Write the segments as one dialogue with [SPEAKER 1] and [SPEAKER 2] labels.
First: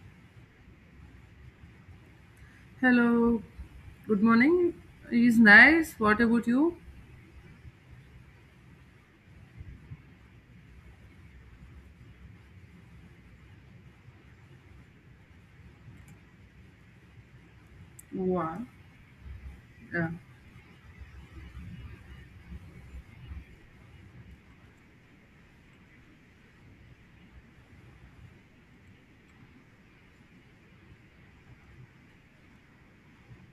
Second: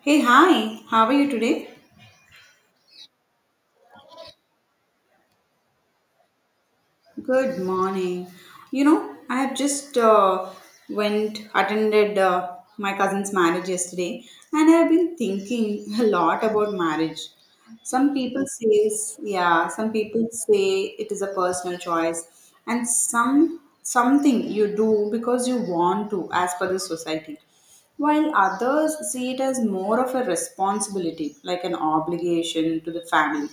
[SPEAKER 1] Hey, hi, how are you today?
[SPEAKER 2] Hello, good morning. It's nice. What about you?
[SPEAKER 1] Good morning. I have just went attended my cousin's marriage yesterday, and I have been thinking a lot about marriage. Some people
[SPEAKER 2] Wow.
[SPEAKER 1] says, yeah, some
[SPEAKER 2] Yeah,
[SPEAKER 1] people say it is a personal choice, and some something you do because you want to, as per the society, while others see it as more of a responsibility, like an obligation to the family.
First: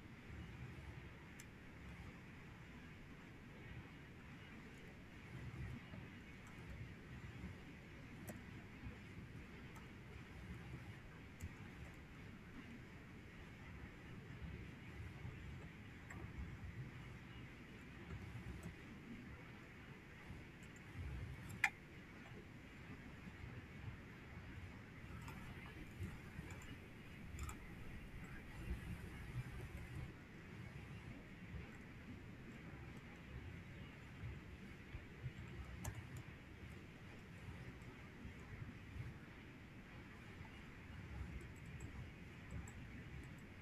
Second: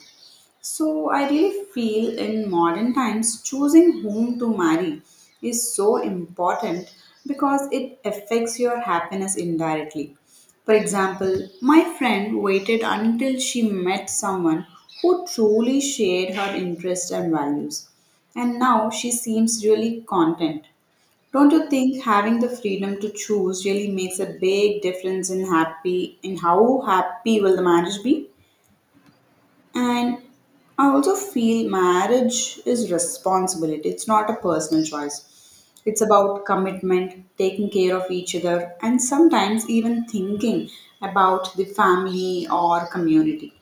[SPEAKER 1] So I really feel in modern times choosing whom to marry is so important because it affects your happiness indirectly. For example, my friend waited until she met someone who truly shared her interests and values. And now she seems really content. Don't you think having the freedom to choose really makes a big difference in happy in how happy will the marriage be? And I also feel marriage is responsibility. It's not a personal choice. It's about commitment, taking care of each other, and sometimes even thinking about the family or community.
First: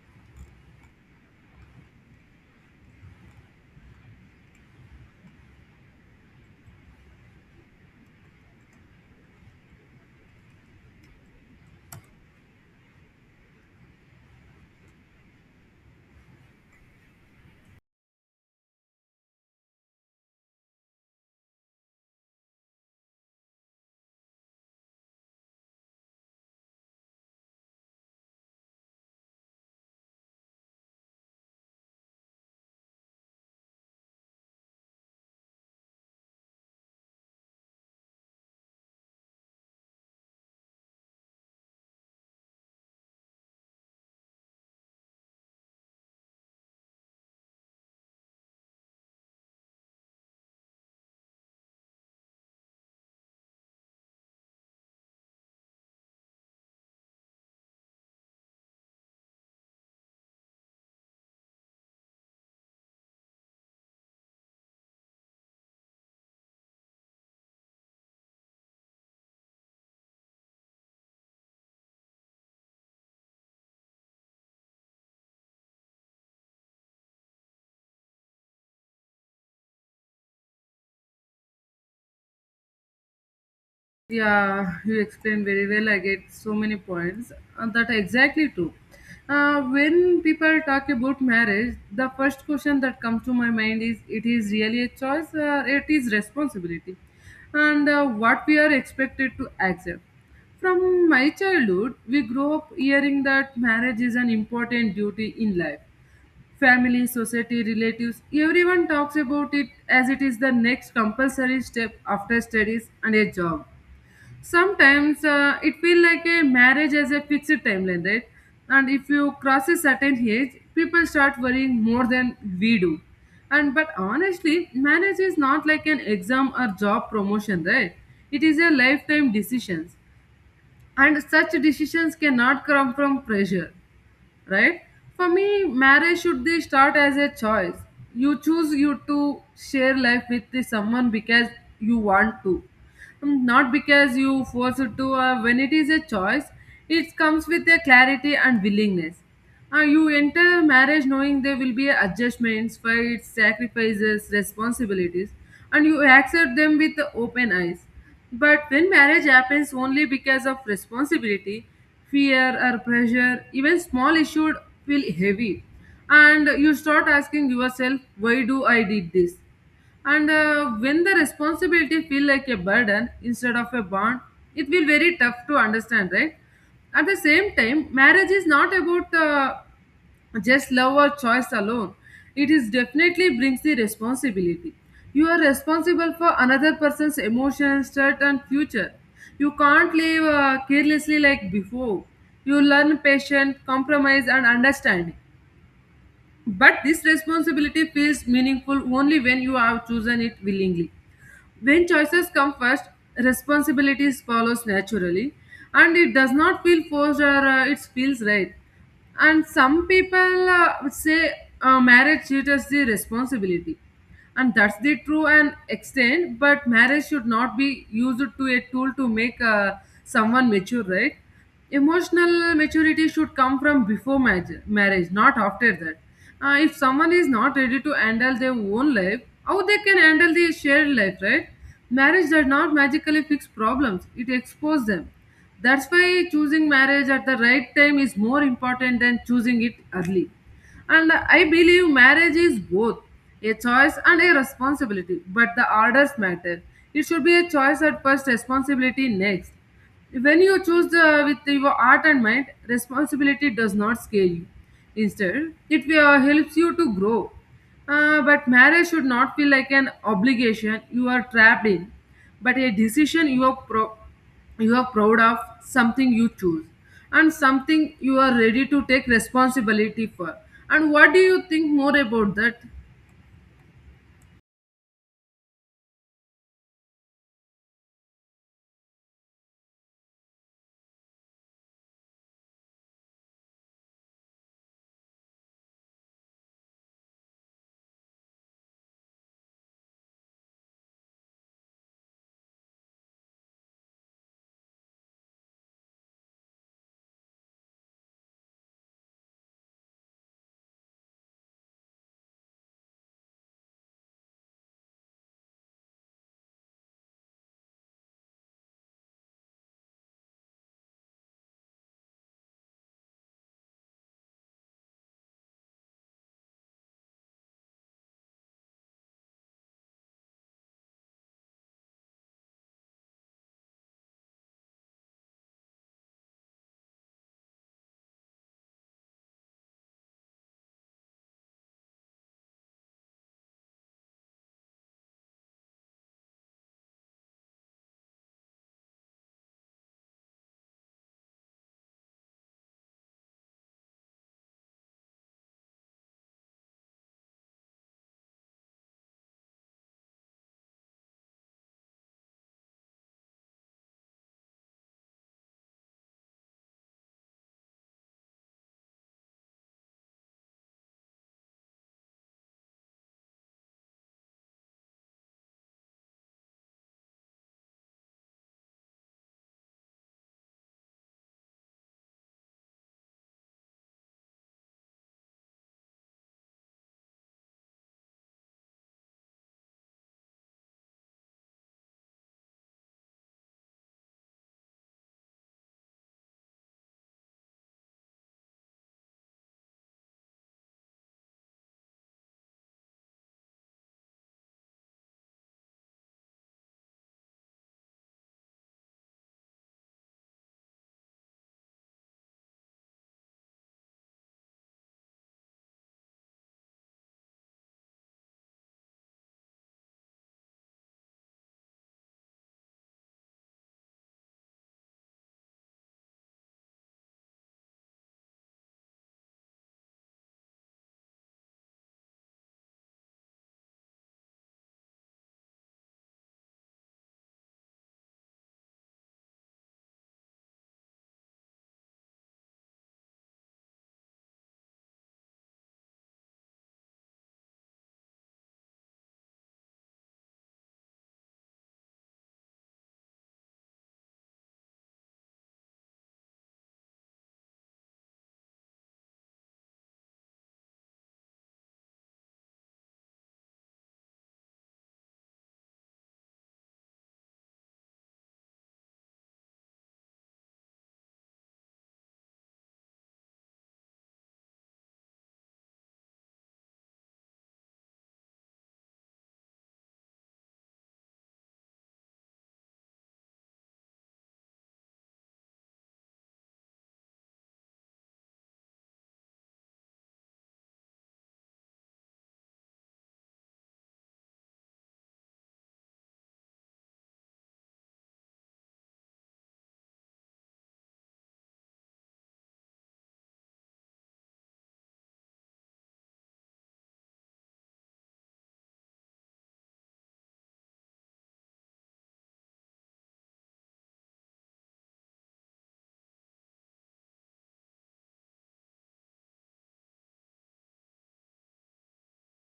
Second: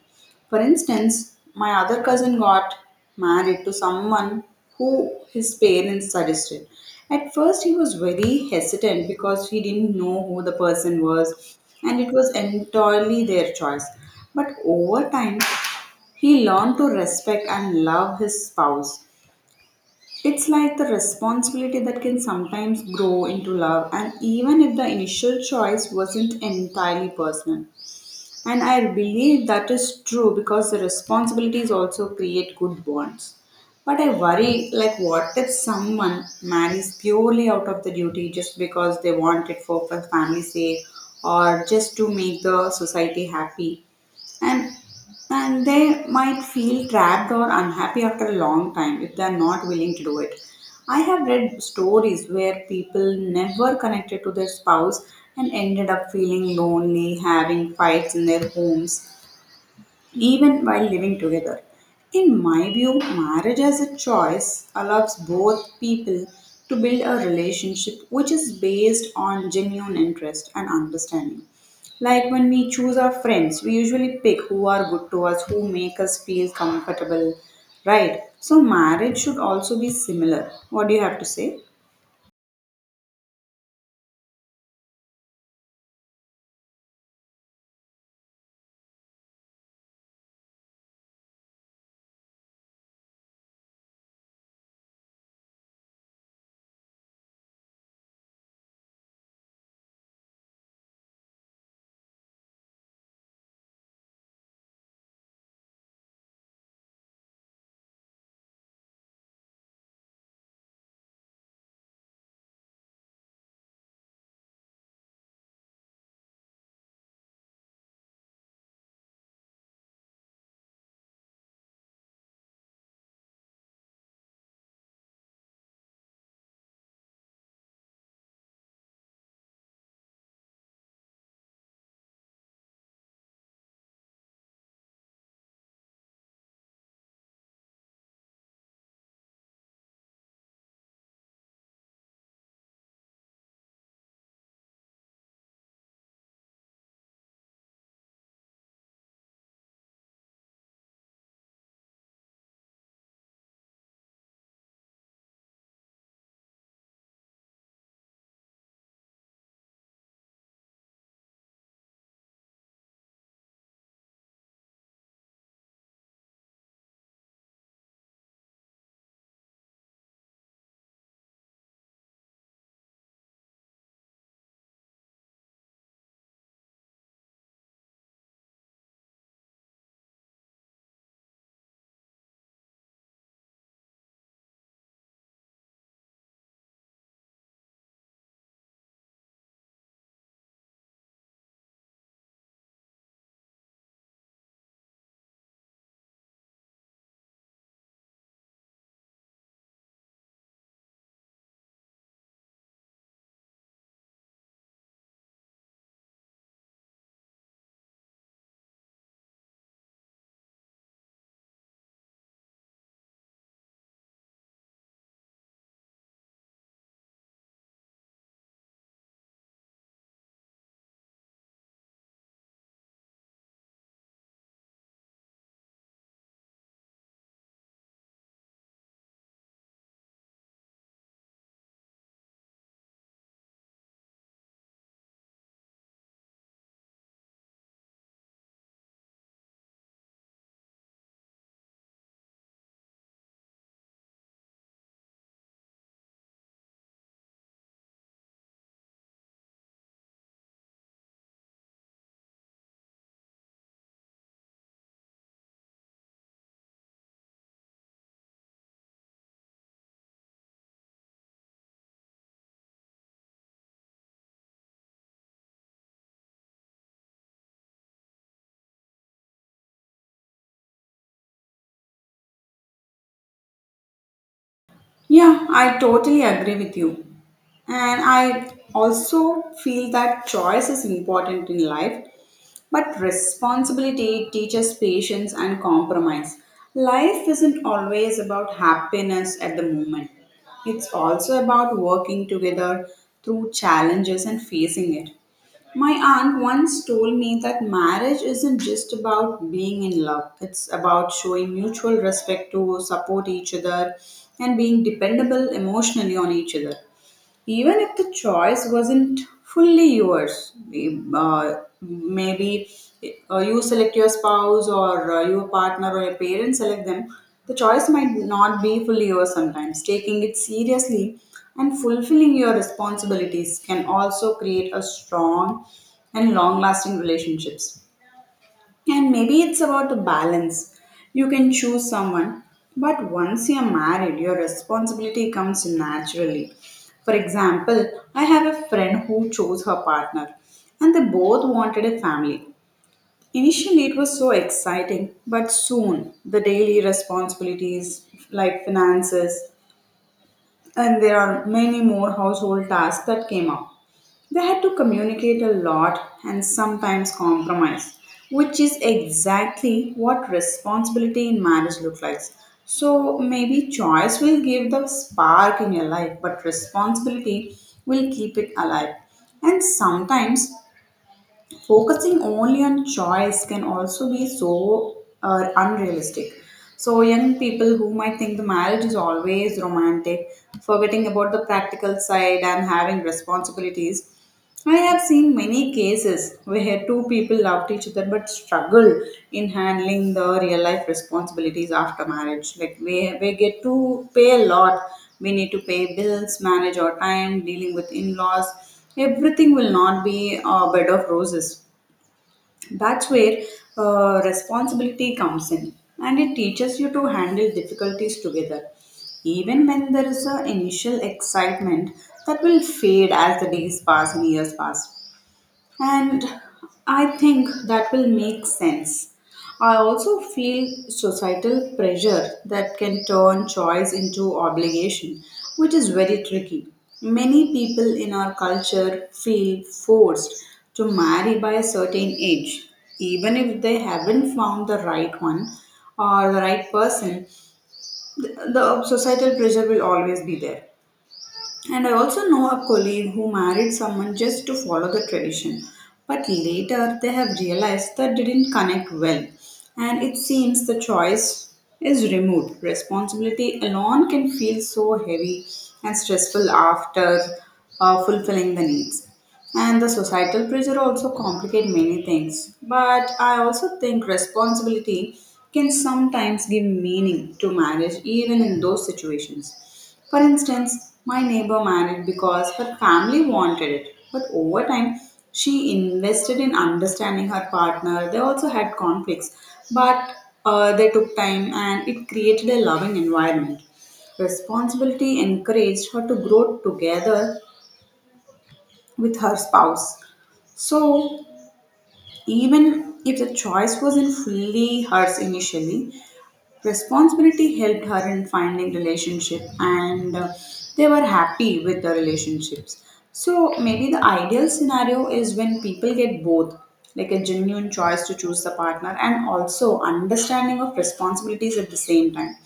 [SPEAKER 1] For instance, my other cousin got married to someone who his parents suggested. At first, he was very hesitant because he didn't know who the person was and it was entirely their choice. But over time, he learned to respect and love his spouse. It's like the responsibility that can sometimes grow into love, and even if the initial choice wasn't entirely personal. And I believe that is true because the responsibilities also create good bonds. But I worry, like, what if someone marries purely out of the duty just because they want it for family's sake or just to make the society happy? and and they might feel trapped or unhappy after a long time if they are not willing to do it. I have read stories where people never connected to their spouse and ended up feeling lonely, having fights in their homes even while living together. In my view, marriage as a choice allows both people to build a relationship which is based on genuine interest and understanding. Like when we choose our friends, we usually pick who are good to us, who make us feel comfortable, right? So, marriage should also be similar. What do you have to say?
[SPEAKER 2] yeah. You explained very well. I get so many points that are exactly true. When people talk about marriage, the first question that comes to my mind is: It is really a choice, or it is responsibility, and what we are expected to accept. From my childhood, we grow up hearing that marriage is an important duty in life. Family, society, relatives, everyone talks about it as it is the next compulsory step after studies and a job. Sometimes it feels like a marriage as a fixed timeline, right? And if you cross a certain age, people start worrying more than we do. And but honestly, marriage is not like an exam or job promotion, right? It is a lifetime decisions, and such decisions cannot come from pressure, right. For me marriage should be start as a choice, you choose you to share life with the someone because you want to. Not because you force it to. When it is a choice, it comes with a clarity and willingness. You enter marriage knowing there will be adjustments, fights, sacrifices, responsibilities, and you accept them with open eyes. But when marriage happens only because of responsibility, fear, or pressure, even small issues feel heavy. And you start asking yourself, why do I did this? And when the responsibility feel like a burden instead of a bond, it will very tough to understand, right? At the same time, marriage is not about just love or choice alone. It is definitely brings the responsibility. You are responsible for another person's emotions, thought, and future. You can't live carelessly like before. You learn patience, compromise, and understanding. But this responsibility feels meaningful only when you have chosen it willingly. When choices come first, responsibilities follows naturally, and it does not feel forced or it feels right. And some people would say marriage teaches the responsibility, and that's the true and extent. But marriage should not be used to a tool to make someone mature, right? Emotional maturity should come from before marriage, marriage not after that. If someone is not ready to handle their own life, how they can handle the shared life, right? Marriage does not magically fix problems, it exposes them. That's why choosing marriage at the right time is more important than choosing it early. And I believe marriage is both a choice and a responsibility, but the orders matter. It should be a choice at first, responsibility next. When you choose the, with your art and mind, responsibility does not scare you. Instead, it helps you to grow. But marriage should not feel like an obligation you are trapped in, but a decision you are, you are proud of, something you choose, and something you are ready to take responsibility for. And what do you think more about that?
[SPEAKER 1] Yeah, I totally agree with you. And I also feel that choice is important in life, but responsibility teaches patience and compromise. Life isn't always about happiness at the moment, it's also about working together through challenges and facing it. My aunt once told me that marriage isn't just about being in love, it's about showing mutual respect to support each other and being dependable emotionally on each other even if the choice wasn't fully yours. uh, Maybe you select your spouse or your partner or your parents select them, the choice might not be fully yours. Sometimes taking it seriously and fulfilling your responsibilities can also create a strong and long lasting relationships, and maybe it's about a balance. You can choose someone, but once you're married, your responsibility comes naturally. For example, I have a friend who chose her partner, and they both wanted a family. Initially, it was so exciting, but soon the daily responsibilities like finances, and there are many more household tasks that came up. They had to communicate a lot and sometimes compromise, which is exactly what responsibility in marriage looks like. So maybe choice will give the spark in your life, but responsibility will keep it alive. And sometimes focusing only on choice can also be so unrealistic. So young people who might think the marriage is always romantic, forgetting about the practical side and having responsibilities. I have seen many cases where two people loved each other but struggle in handling the real life responsibilities after marriage. Like we get to pay a lot. We need to pay bills, manage our time, dealing with in laws. Everything will not be a bed of roses. That's where responsibility comes in and it teaches you to handle difficulties together even when there is an initial excitement that will fade as the days pass and years pass, and I think that will make sense. I also feel societal pressure that can turn choice into obligation, which is very tricky. Many people in our culture feel forced to marry by a certain age, even if they haven't found the right one or the right person. The societal pressure will always be there. And I also know a colleague who married someone just to follow the tradition, but later they have realized that didn't connect well. And it seems the choice is removed. Responsibility alone can feel so heavy and stressful after fulfilling the needs. And the societal pressure also complicate many things. But I also think responsibility can sometimes give meaning to marriage even in those situations. For instance, my neighbor married because her family wanted it, but over time she invested in understanding her partner. They also had conflicts, but they took time and it created a loving environment. Responsibility encouraged her to grow together with her spouse. So, even if the choice wasn't fully hers initially, responsibility helped her in finding relationship and they were happy with the relationships. So, maybe the ideal scenario is when people get both, like a genuine choice to choose the partner and also understanding of responsibilities at the same time.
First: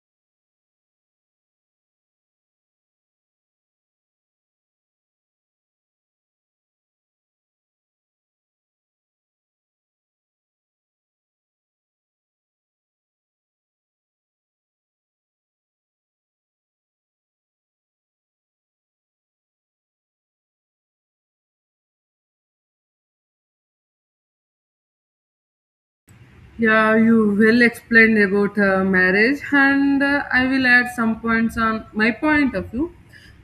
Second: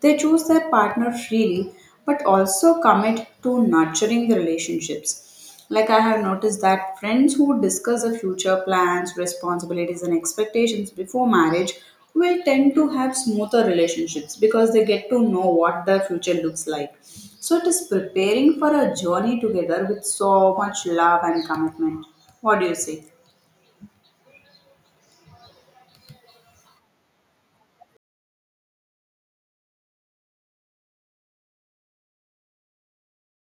[SPEAKER 1] They choose their partner freely but also commit to nurturing the relationships. Like I have noticed that friends who discuss the future plans, responsibilities, and expectations before marriage will tend to have smoother relationships because they get to know what their future looks like. So it is preparing for a journey together with so much love and commitment. What do you say?
[SPEAKER 2] Yeah, you will explain about marriage, and I will add some points on my point of view.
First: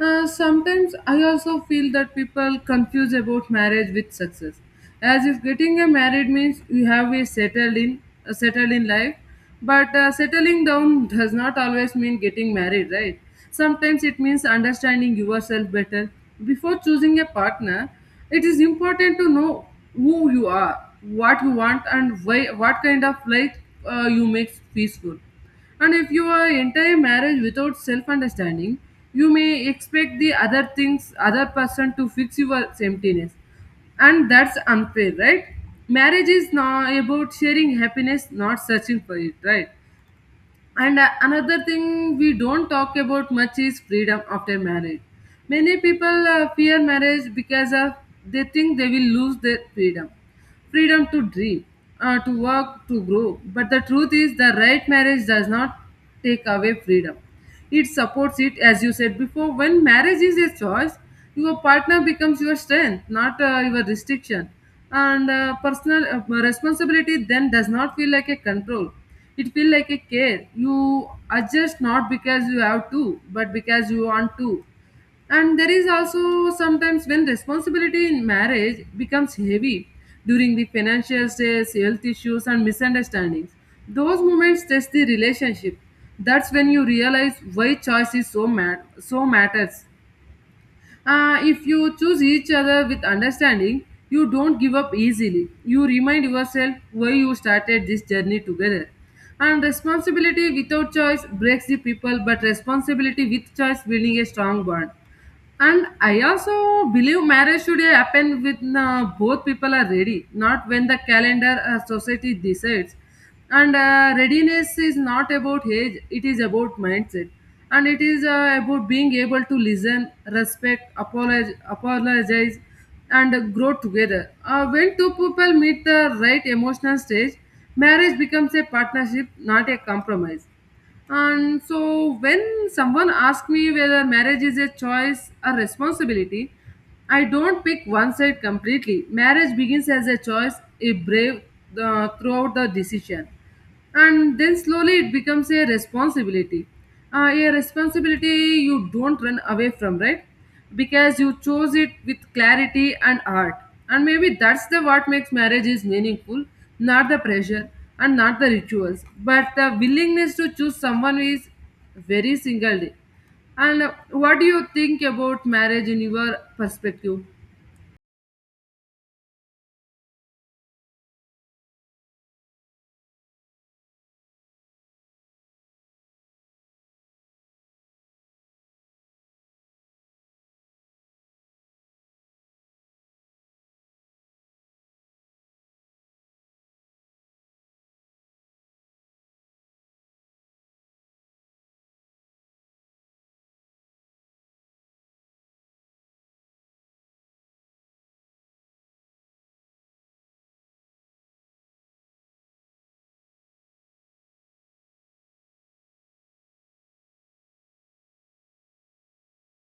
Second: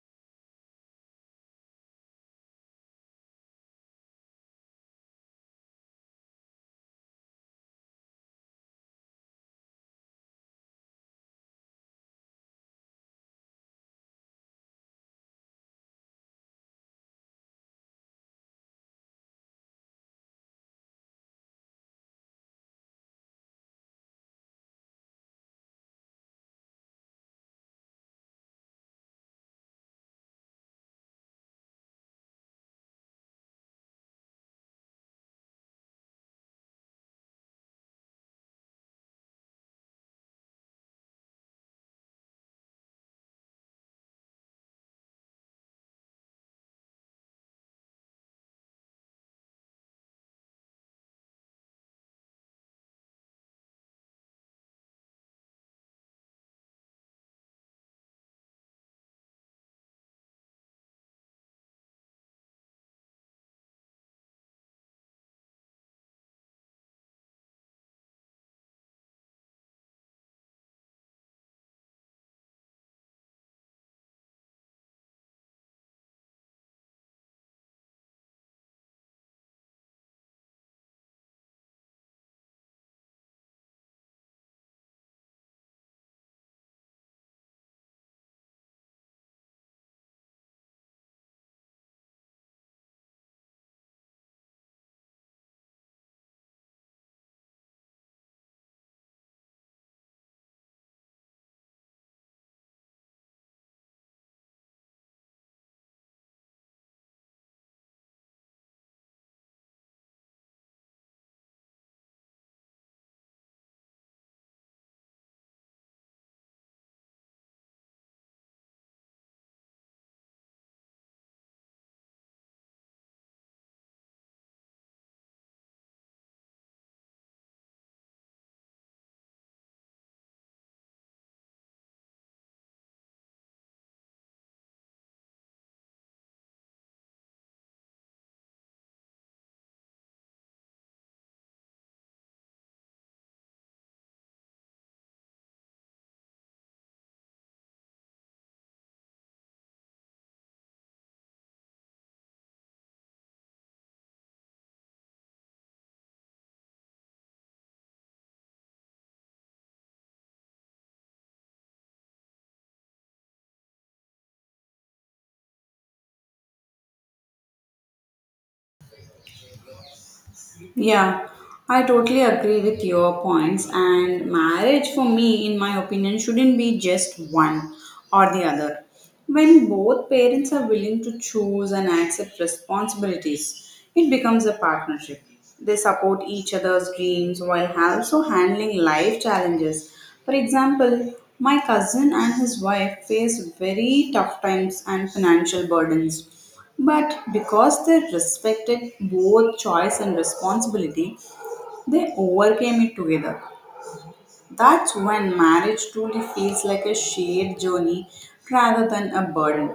[SPEAKER 2] Sometimes I also feel that people confuse about marriage with success, as if getting a married means you have a settled in life, but settling down does not always mean getting married, right? Sometimes it means understanding yourself better. Before choosing a partner, it is important to know who you are, what you want, and why, what kind of life you make peaceful. And if you are entire marriage without self understanding, you may expect other person to fix your emptiness, and that's unfair, right. Marriage is now about sharing happiness, not searching for it, right. And another thing we don't talk about much is freedom after marriage. Many people fear marriage because of they think they will lose their freedom, freedom to dream, to work, to grow. But the truth is, the right marriage does not take away freedom. It supports it, as you said before. When marriage is a choice, your partner becomes your strength, not your restriction. And personal responsibility then does not feel like a control. It feels like a care. You adjust not because you have to, but because you want to. And there is also sometimes when responsibility in marriage becomes heavy during the financial stress, health issues, and misunderstandings. Those moments test the relationship. That's when you realize why choice is so matters. If you choose each other with understanding, you don't give up easily. You remind yourself why you started this journey together. And responsibility without choice breaks the people, but responsibility with choice building a strong bond. And I also believe marriage should happen when both people are ready, not when the calendar or society decides. And readiness is not about age, it is about mindset. And it is about being able to listen, respect, apologize, apologize, and grow together. When two people meet the right emotional stage, marriage becomes a partnership, not a compromise. And so, when someone asks me whether marriage is a choice or responsibility, I don't pick one side completely. Marriage begins as a choice, a brave throughout the decision, and then slowly it becomes a responsibility. A responsibility you don't run away from, right? Because you chose it with clarity and art, and maybe that's the what makes marriage is meaningful, not the pressure and not the rituals, but the willingness to choose someone who is very single day. And what do you think about marriage in your perspective?
[SPEAKER 1] Yeah, I totally agree with your points. And marriage, for me, in my opinion, shouldn't be just one or the other. When both parents are willing to choose and accept responsibilities, it becomes a partnership. They support each other's dreams while also handling life challenges. For example, my cousin and his wife faced very tough times and financial burdens, but because they respected both choice and responsibility, they overcame it together. That's when marriage truly feels like a shared journey rather than a burden.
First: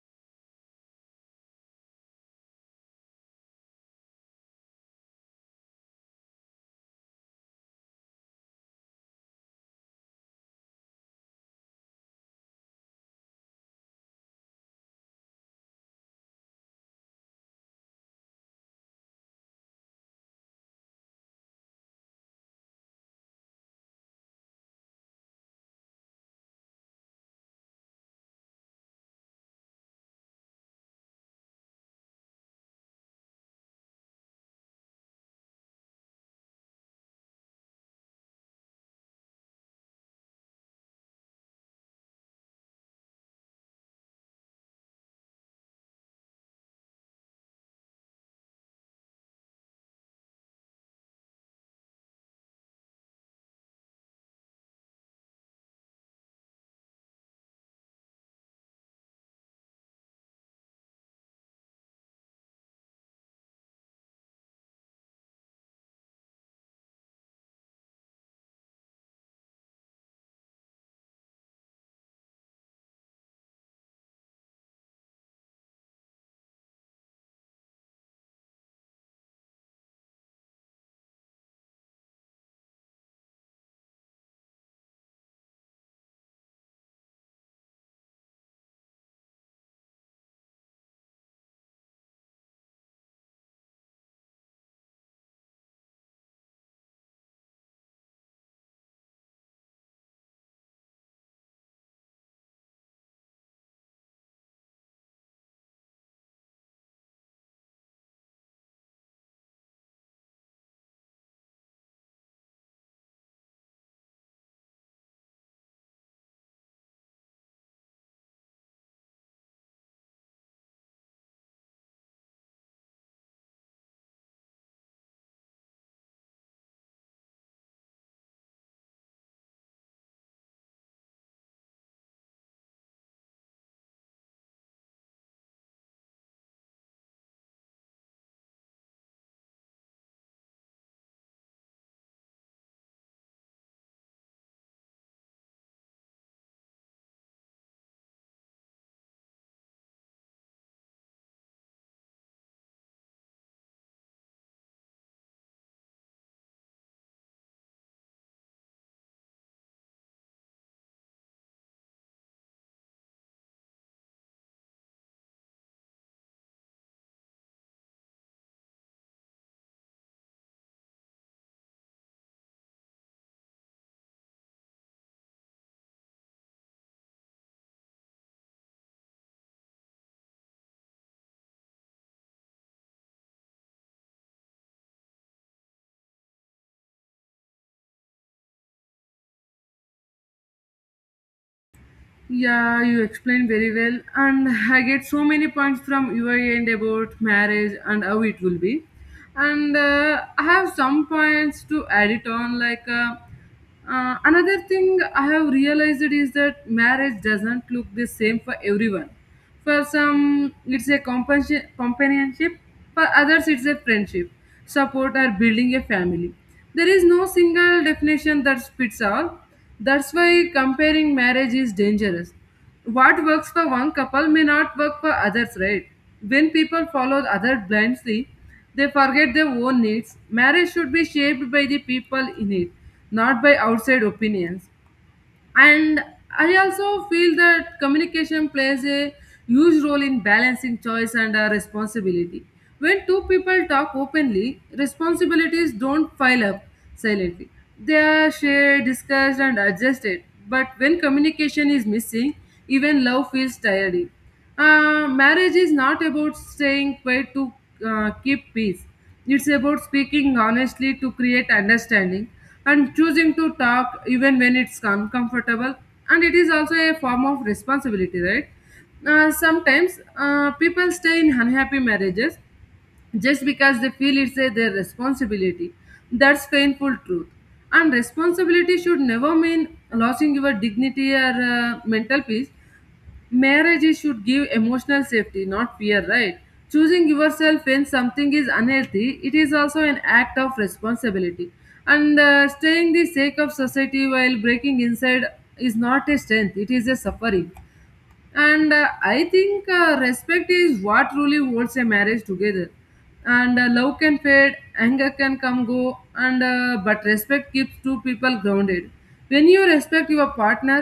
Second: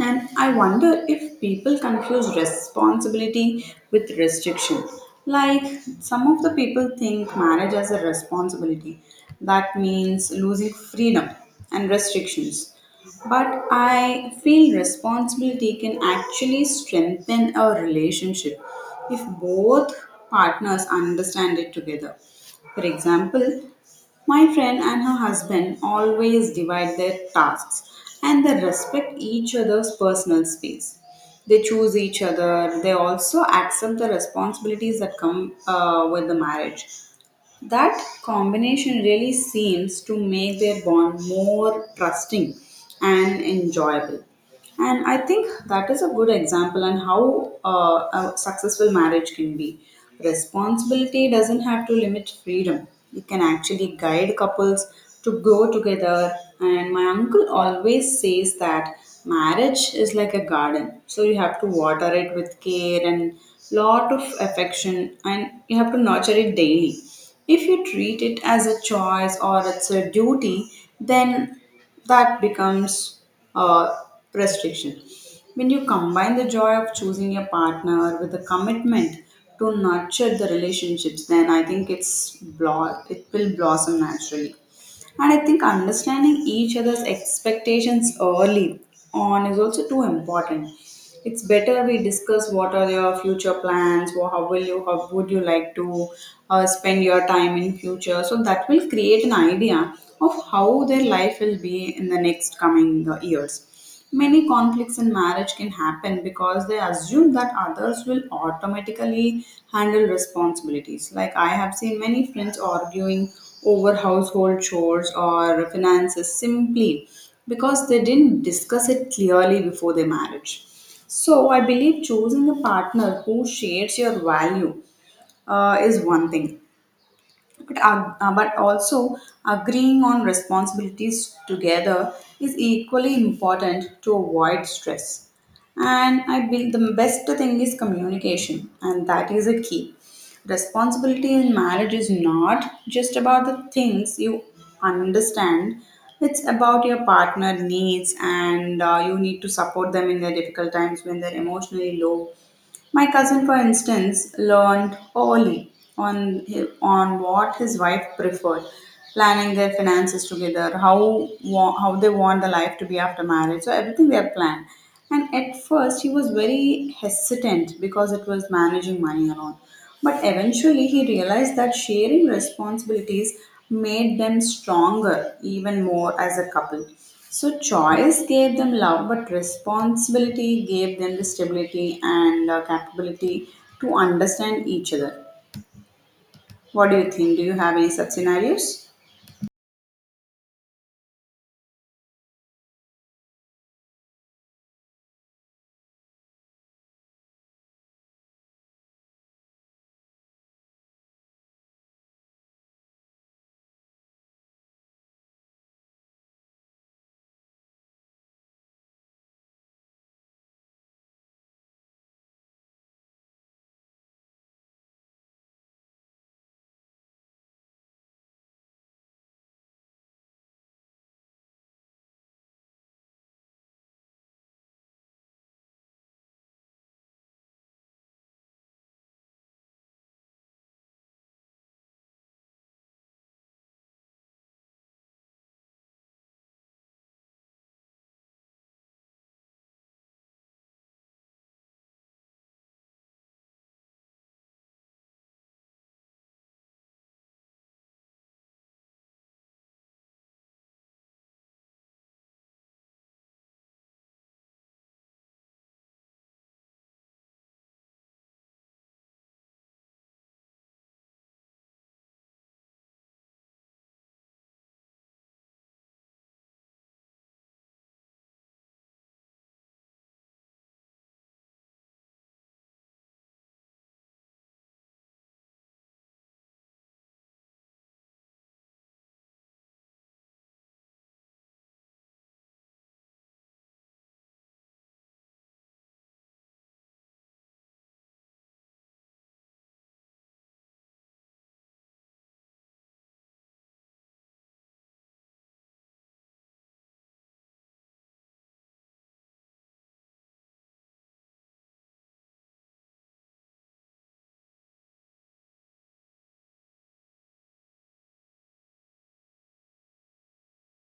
[SPEAKER 1] And I wonder if people confuse responsibility with restriction. Like some of the people think marriage as a responsibility. That means losing freedom and restrictions. But I feel responsibility can actually strengthen a relationship if both partners understand it together. For example, my friend and her husband always divide their tasks and they respect each other's personal space. They choose each other, they also accept the responsibilities that come with the marriage. That combination really seems to make their bond more trusting and enjoyable. And I think that is a good example on how a successful marriage can be. Responsibility doesn't have to limit freedom, it can actually guide couples to grow together. And my uncle always says that marriage is like a garden, so you have to water it with care and lot of affection, and you have to nurture it daily. If you treat it as a choice or it's a duty, then that becomes a restriction. When you combine the joy of choosing a partner with a commitment to nurture the relationships, then I think it's it will blossom naturally. And I think understanding each other's expectations early on is also too important. It's better we discuss what are your future plans, or how would you like to spend your time in future. So that will create an idea of how their life will be in the next coming years. Many conflicts in marriage can happen because they assume that others will automatically handle responsibilities. Like, I have seen many friends arguing over household chores or finances simply because they didn't discuss it clearly before their marriage. So, I believe choosing a partner who shares your value is one thing. But also agreeing on responsibilities together is equally important to avoid stress. And I believe the best thing is communication, and that is a key. Responsibility in marriage is not just about the things you understand, it's about your partner needs, and you need to support them in their difficult times when they're emotionally low. My cousin, for instance, learned early on on what his wife preferred, planning their finances together, how they want the life to be after marriage. So everything they have planned. And at first, he was very hesitant because it was managing money and all. But eventually, he realized that sharing responsibilities made them stronger, even more as a couple. So, choice gave them love, but responsibility gave them the stability and capability to understand each other. What do you think? Do you have any such scenarios?
[SPEAKER 2] Yeah, you explained very well and I get so many points from your end about marriage and how it will be, and I have some points to add it on, like another thing I have realized is that marriage doesn't look the same for everyone. For some, it's a companionship. For others, it's a friendship, support, or building a family. There is no single definition that fits all. That's why comparing marriage is dangerous, what works for one couple may not work for others, right? When people follow others blindly, they forget their own needs. Marriage should be shaped by the people in it, not by outside opinions. And I also feel that communication plays a huge role in balancing choice and responsibility. When two people talk openly, responsibilities don't pile up silently, they are shared, discussed, and adjusted. But when communication is missing, even love feels tiring. Marriage is not about staying quiet to keep peace. It's about speaking honestly to create understanding and choosing to talk even when it's uncomfortable. And it is also a form of responsibility, right? Sometimes people stay in unhappy marriages just because they feel it's a, their responsibility. That's painful truth. And responsibility should never mean losing your dignity or mental peace. Marriage should give emotional safety, not fear, right. Choosing yourself when something is unhealthy, it is also an act of responsibility. And staying the sake of society while breaking inside is not a strength, it is a suffering. And I think respect is what really holds a marriage together. And love can fade, anger can come go, and but respect keeps two people grounded. When you respect your partner,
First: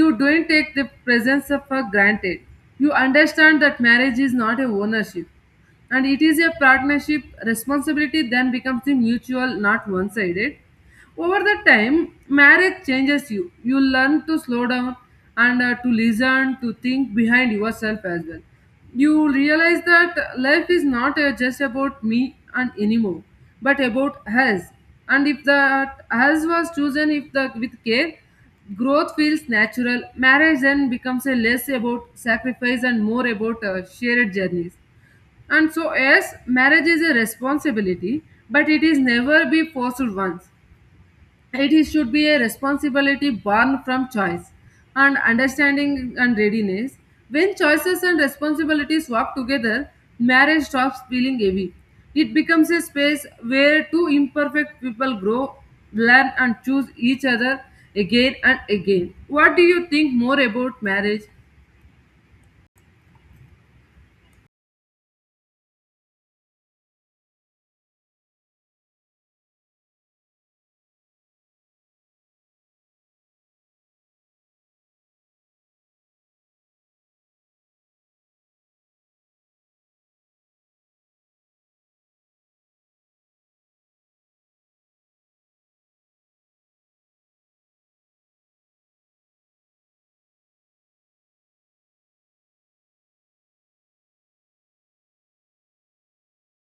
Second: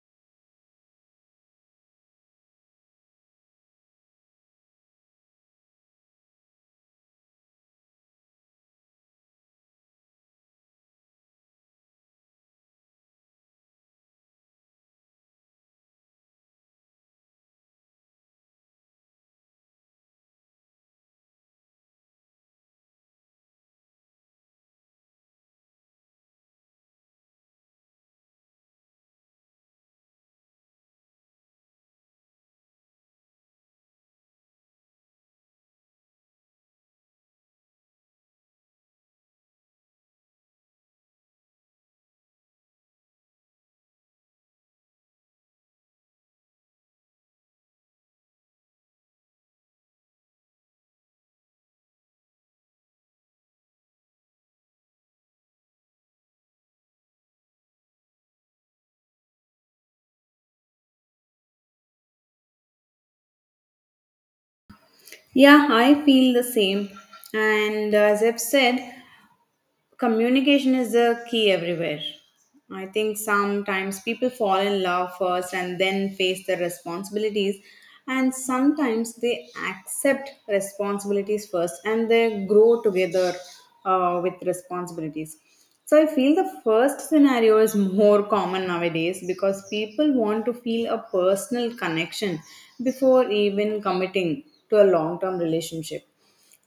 [SPEAKER 2] you don't take the presence of for granted. You understand that marriage is not a ownership, and it is a partnership. Responsibility then becomes the mutual, not one sided. Over the time, marriage changes you, you learn to slow down and to listen, to think behind yourself as well. You realize that life is not just about me and anymore, but about us. And if that us was chosen, if the with care, growth feels natural. Marriage then becomes a less about sacrifice and more about shared journeys. And so yes, marriage is a responsibility, but it is never be forced once. It is, should be a responsibility born from choice and understanding and readiness. When choices and responsibilities walk together, marriage stops feeling heavy. It becomes a space where two imperfect people grow, learn, and choose each other again and again. What do you think more about marriage?
[SPEAKER 1] Yeah, I feel the same. And as I've said, communication is the key everywhere. I think sometimes people fall in love first and then face the responsibilities, and sometimes they accept responsibilities first and they grow together with responsibilities. So I feel the first scenario is more common nowadays because people want to feel a personal connection before even committing to a long term relationship.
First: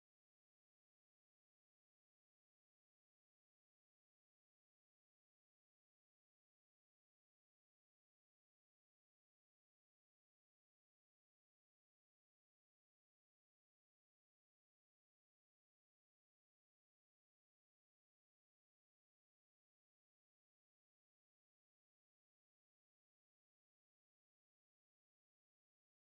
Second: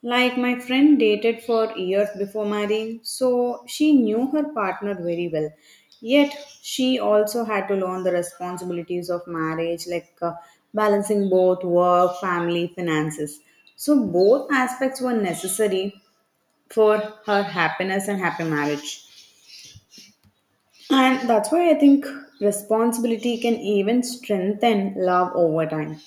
[SPEAKER 1] Like my friend dated for years before marrying, so she knew her partner very well. Yet she also had to learn the responsibilities of marriage, like balancing both work, family, finances. So both aspects were necessary for her happiness and happy marriage. And that's why I think responsibility can even strengthen love over time.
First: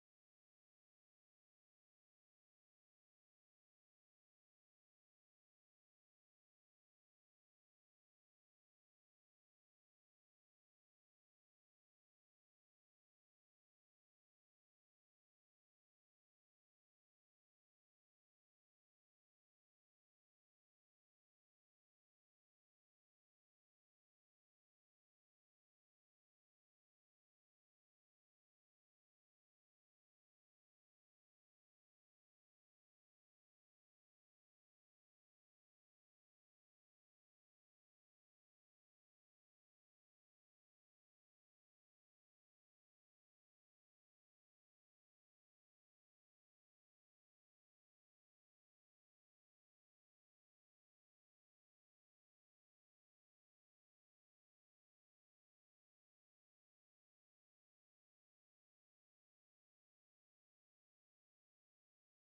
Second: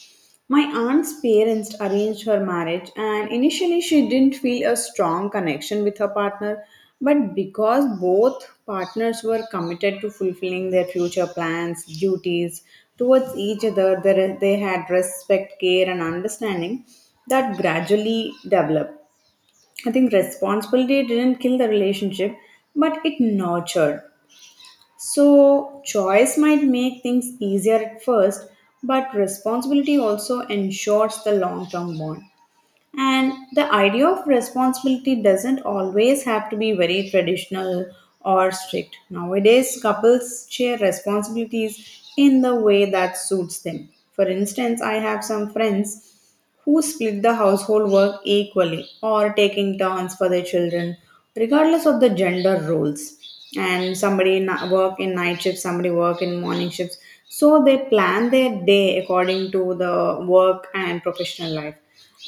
[SPEAKER 1] My aunt's parents arranged her marriage, and initially she didn't feel a strong connection with her partner. But because both partners were committed to fulfilling their future plans, duties towards each other, they had respect, care, and understanding that gradually developed. I think responsibility didn't kill the relationship, but it nurtured. So, choice might make things easier at first, but responsibility also ensures the long term bond. And the idea of responsibility doesn't always have to be very traditional or strict. Nowadays, couples share responsibilities in the way that suits them. For instance, I have some friends who split the household work equally or taking turns for their children, regardless of the gender roles. And work in night shifts, somebody work in morning shifts. So they plan their day according to the work and professional life.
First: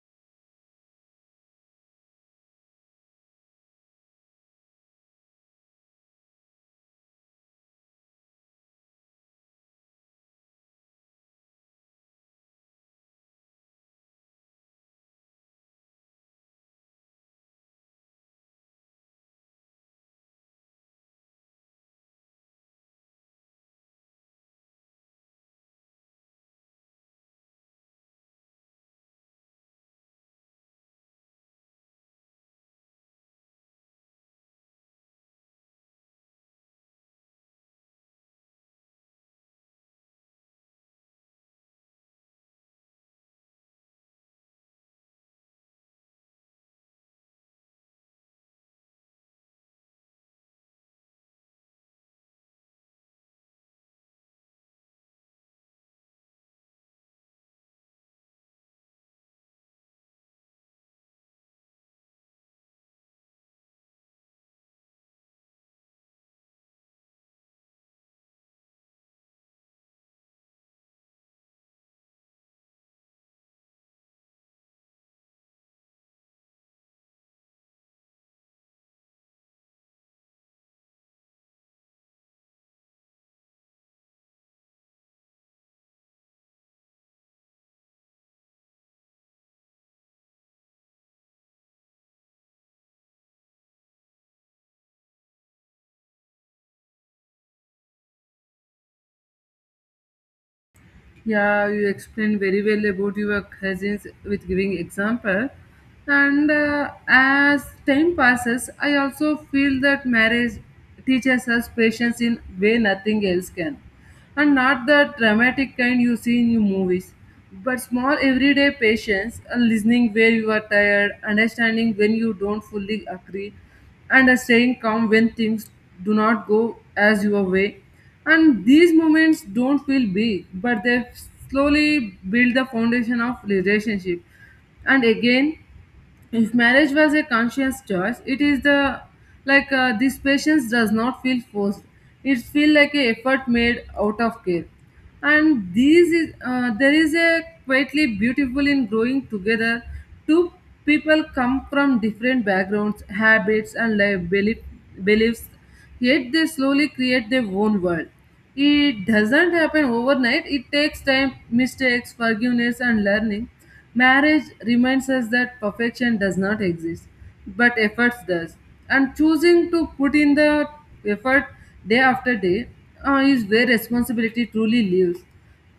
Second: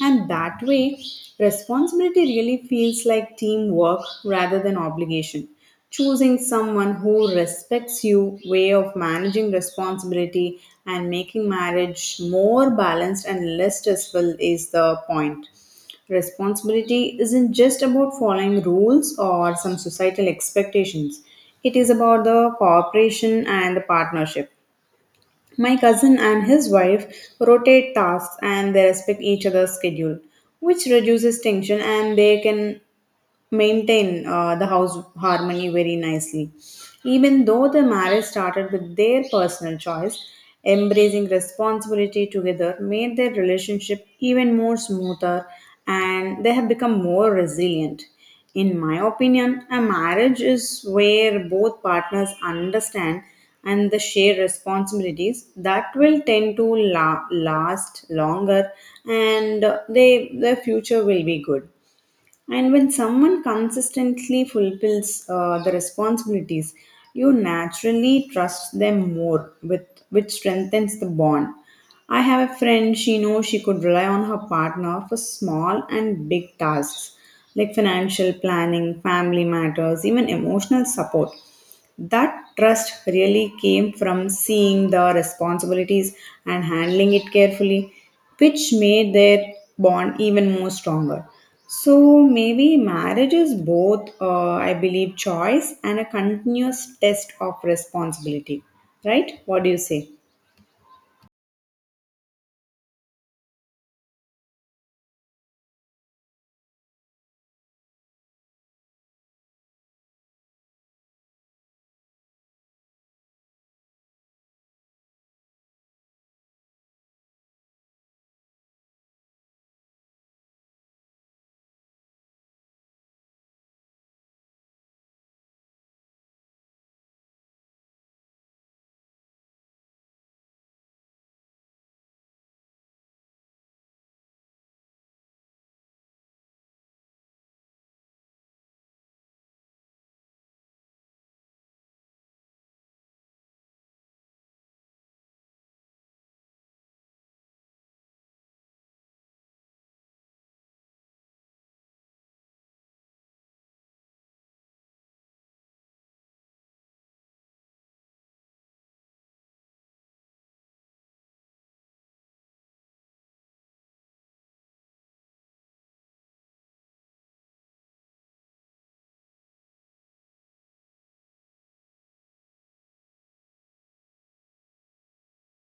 [SPEAKER 1] And that way, responsibility really feels like teamwork rather than obligation. Choosing someone who respects you, way of managing responsibility, and making marriage more balanced and less stressful is the point. Responsibility isn't just about following rules or some societal expectations, it is about the cooperation and the partnership. My cousin and his wife rotate tasks and they respect each other's schedule, which reduces tension and they can maintain the house harmony very nicely. Even though the marriage started with their personal choice, embracing responsibility together made their relationship even more smoother and they have become more resilient. In my opinion, a marriage is where both partners understand and the share responsibilities that will tend to last longer and they their future will be good. And when someone consistently fulfills the responsibilities, you naturally trust them more, with which strengthens the bond. I have a friend, she knows she could rely on her partner for small and big tasks like financial planning, family matters, even emotional support. That trust really came from seeing the responsibilities and handling it carefully, which made their bond even more stronger. So maybe marriage is both, I believe, choice and a continuous test of responsibility, right? What do you say?
[SPEAKER 2] Yeah, you explained very well about your cousins with giving example. And as time passes, I also feel that marriage teaches us patience in way nothing else can. And not the dramatic kind you see in your movies, but small everyday patience and listening where you are tired, understanding when you don't fully agree, and staying calm when things do not go as your way. And these moments don't feel big, but they slowly build the foundation of relationship. And again, if marriage was a conscious choice, it is the like this patience does not feel forced. It feel like a effort made out of care. And these is there is a quietly beautiful in growing together. Two people come from different backgrounds, habits, and beliefs. Yet they slowly create their own world. It doesn't happen overnight, it takes time, mistakes, forgiveness, and learning. Marriage reminds us that perfection does not exist, but efforts does. And choosing to put in the effort day after day is where responsibility truly lives.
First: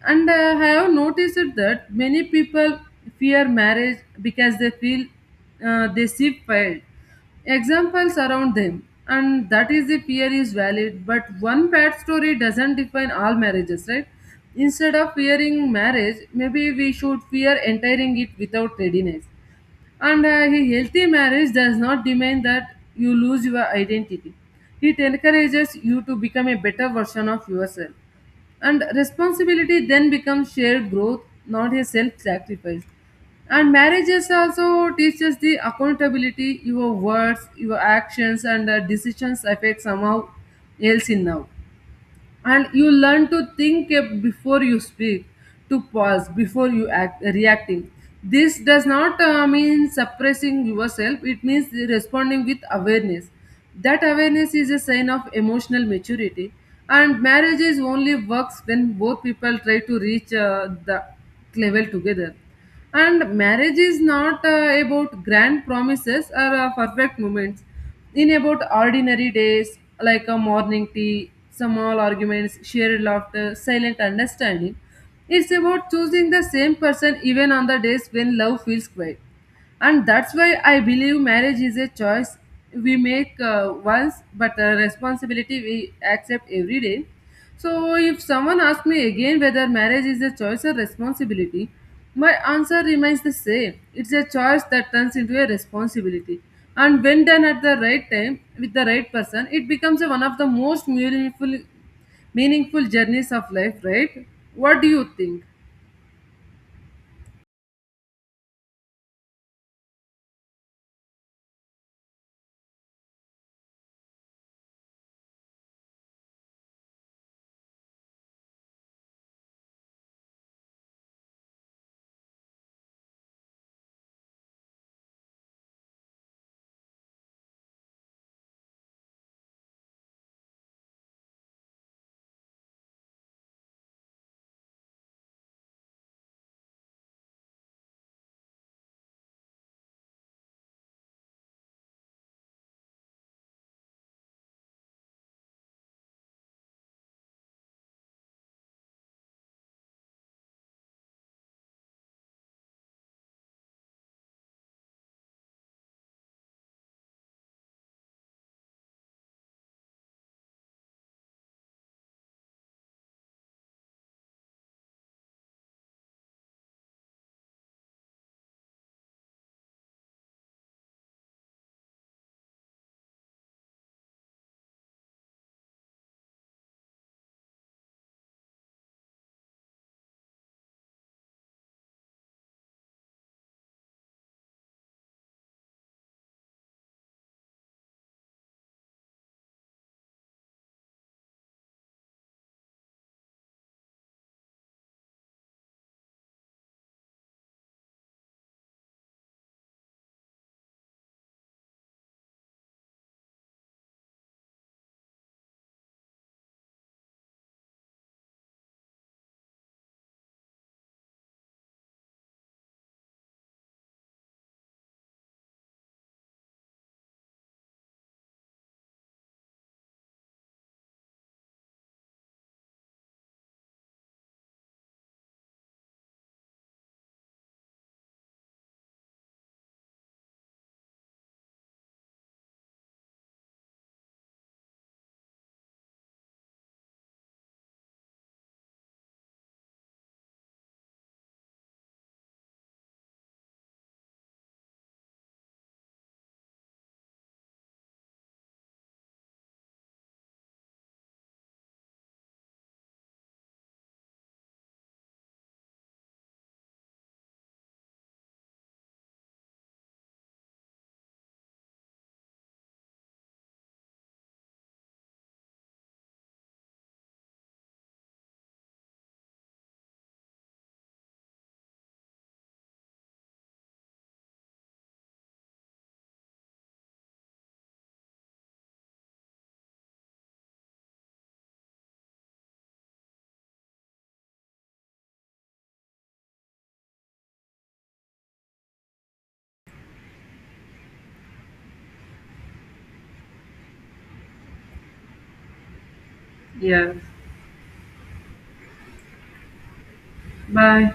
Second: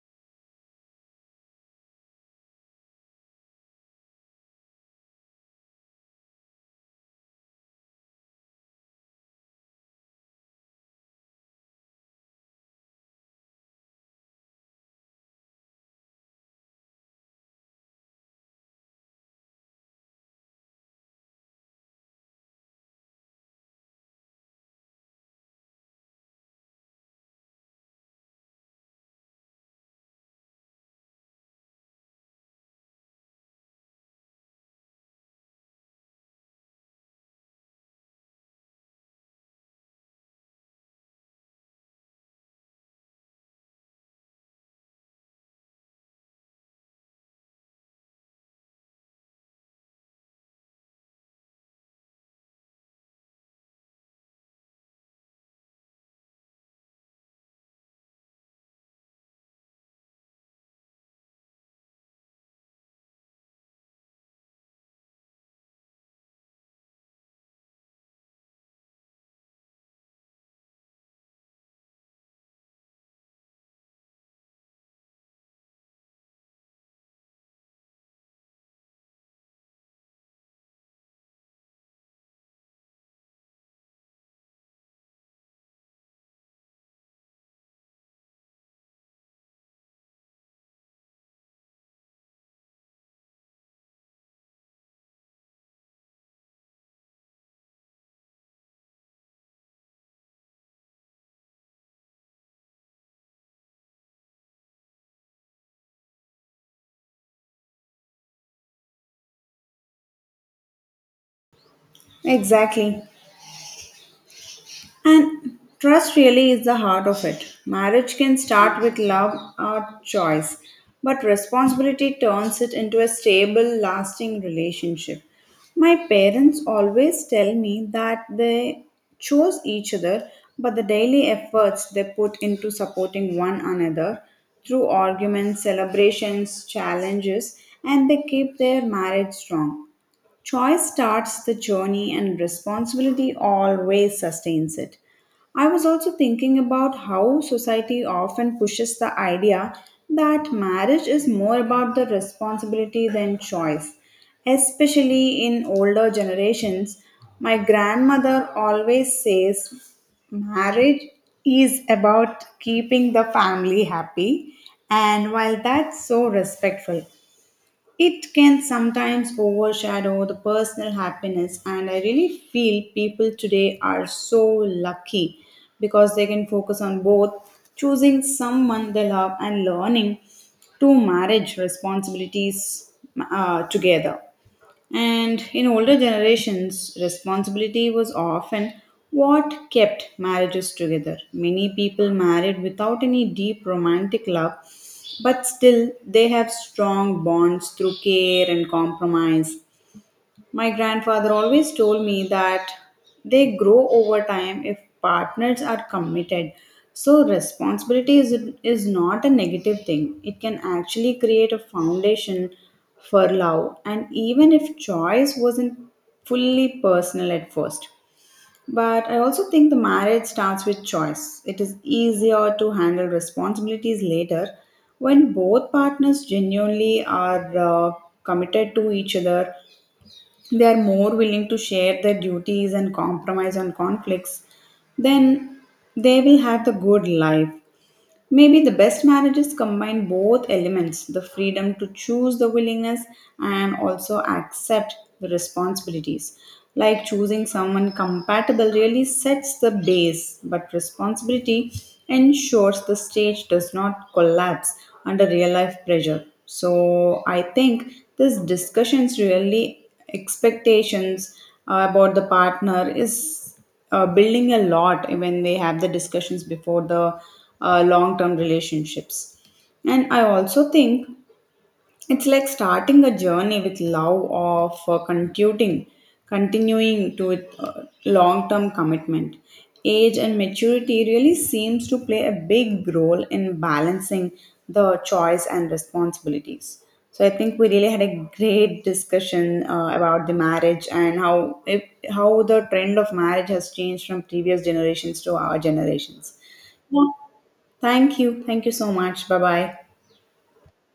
[SPEAKER 2] And I have noticed it that many people fear marriage because they feel they see failed examples around them, and that is the fear is valid. But one bad story doesn't define all marriages, right. Instead of fearing marriage, maybe we should fear entering it without readiness. And a healthy marriage does not demand that you lose your identity, it encourages you to become a better version of yourself. And responsibility then becomes shared growth, not a self-sacrifice. And marriages also teaches the accountability, your words, your actions, and decisions affect somehow else in now. And you learn to think before you speak, to pause before you act reacting. This does not mean suppressing yourself, it means responding with awareness. That awareness is a sign of emotional maturity. And marriages only works when both people try to reach the level together. And marriage is not about grand promises or perfect moments. In about ordinary days like a morning tea, small arguments, shared laughter, silent understanding. It's about choosing the same person even on the days when love feels quiet. And that's why I believe marriage is a choice we make once, but a responsibility we accept every day. So if someone asks me again whether marriage is a choice or responsibility, my answer remains the same, it's a choice that turns into a responsibility. And when done at the right time with the right person, it becomes a, one of the most meaningful journeys of life, right. What do you think?
[SPEAKER 1] Exactly. And trust really is the heart of it. Marriage can start with love or choice, but responsibility turns it into a stable, lasting relationship. My parents always tell me that they chose each other, but the daily efforts they put into supporting one another through arguments, celebrations, challenges, and they keep their marriage strong. Choice starts the journey and responsibility always sustains it. I was also thinking about how society often pushes the idea that marriage is more about the responsibility than choice. Especially in older generations, my grandmother always says marriage is about keeping the family happy, and while that's so respectful, it can sometimes overshadow the personal happiness, and I really feel people today are so lucky because they can focus on both choosing someone they love and learning to manage responsibilities together. And in older generations, responsibility was often what kept marriages together. Many people married without any deep romantic love, but still they have strong bonds through care and compromise. My grandfather always told me that they grow over time if partners are committed. So, is not a negative thing, it can actually create a foundation for love, and even if choice wasn't fully personal at first. But I also think the marriage starts with choice. It is easier to handle responsibilities later when both partners genuinely are committed to each other, they are more willing to share their duties and compromise on conflicts, then they will have the good life. Maybe the best marriages combine both elements the freedom to choose the willingness and also accept the responsibilities. Like choosing someone compatible really sets the base, but responsibility ensures the stage does not collapse under real life pressure. So I think this discussions really expectations about the partner is building a lot when they have the discussions before the long term relationships. And I also think it's like starting a journey with love of continuing to it, long-term commitment. Age and maturity really seems to play a big role in balancing the choice and responsibilities. So I think we really had a great discussion about the marriage and how if, how the trend of marriage has changed from previous generations to our generations.
[SPEAKER 2] Yes.
[SPEAKER 1] Yeah. Thank you. Thank you so much. Bye bye.
[SPEAKER 2] Bye.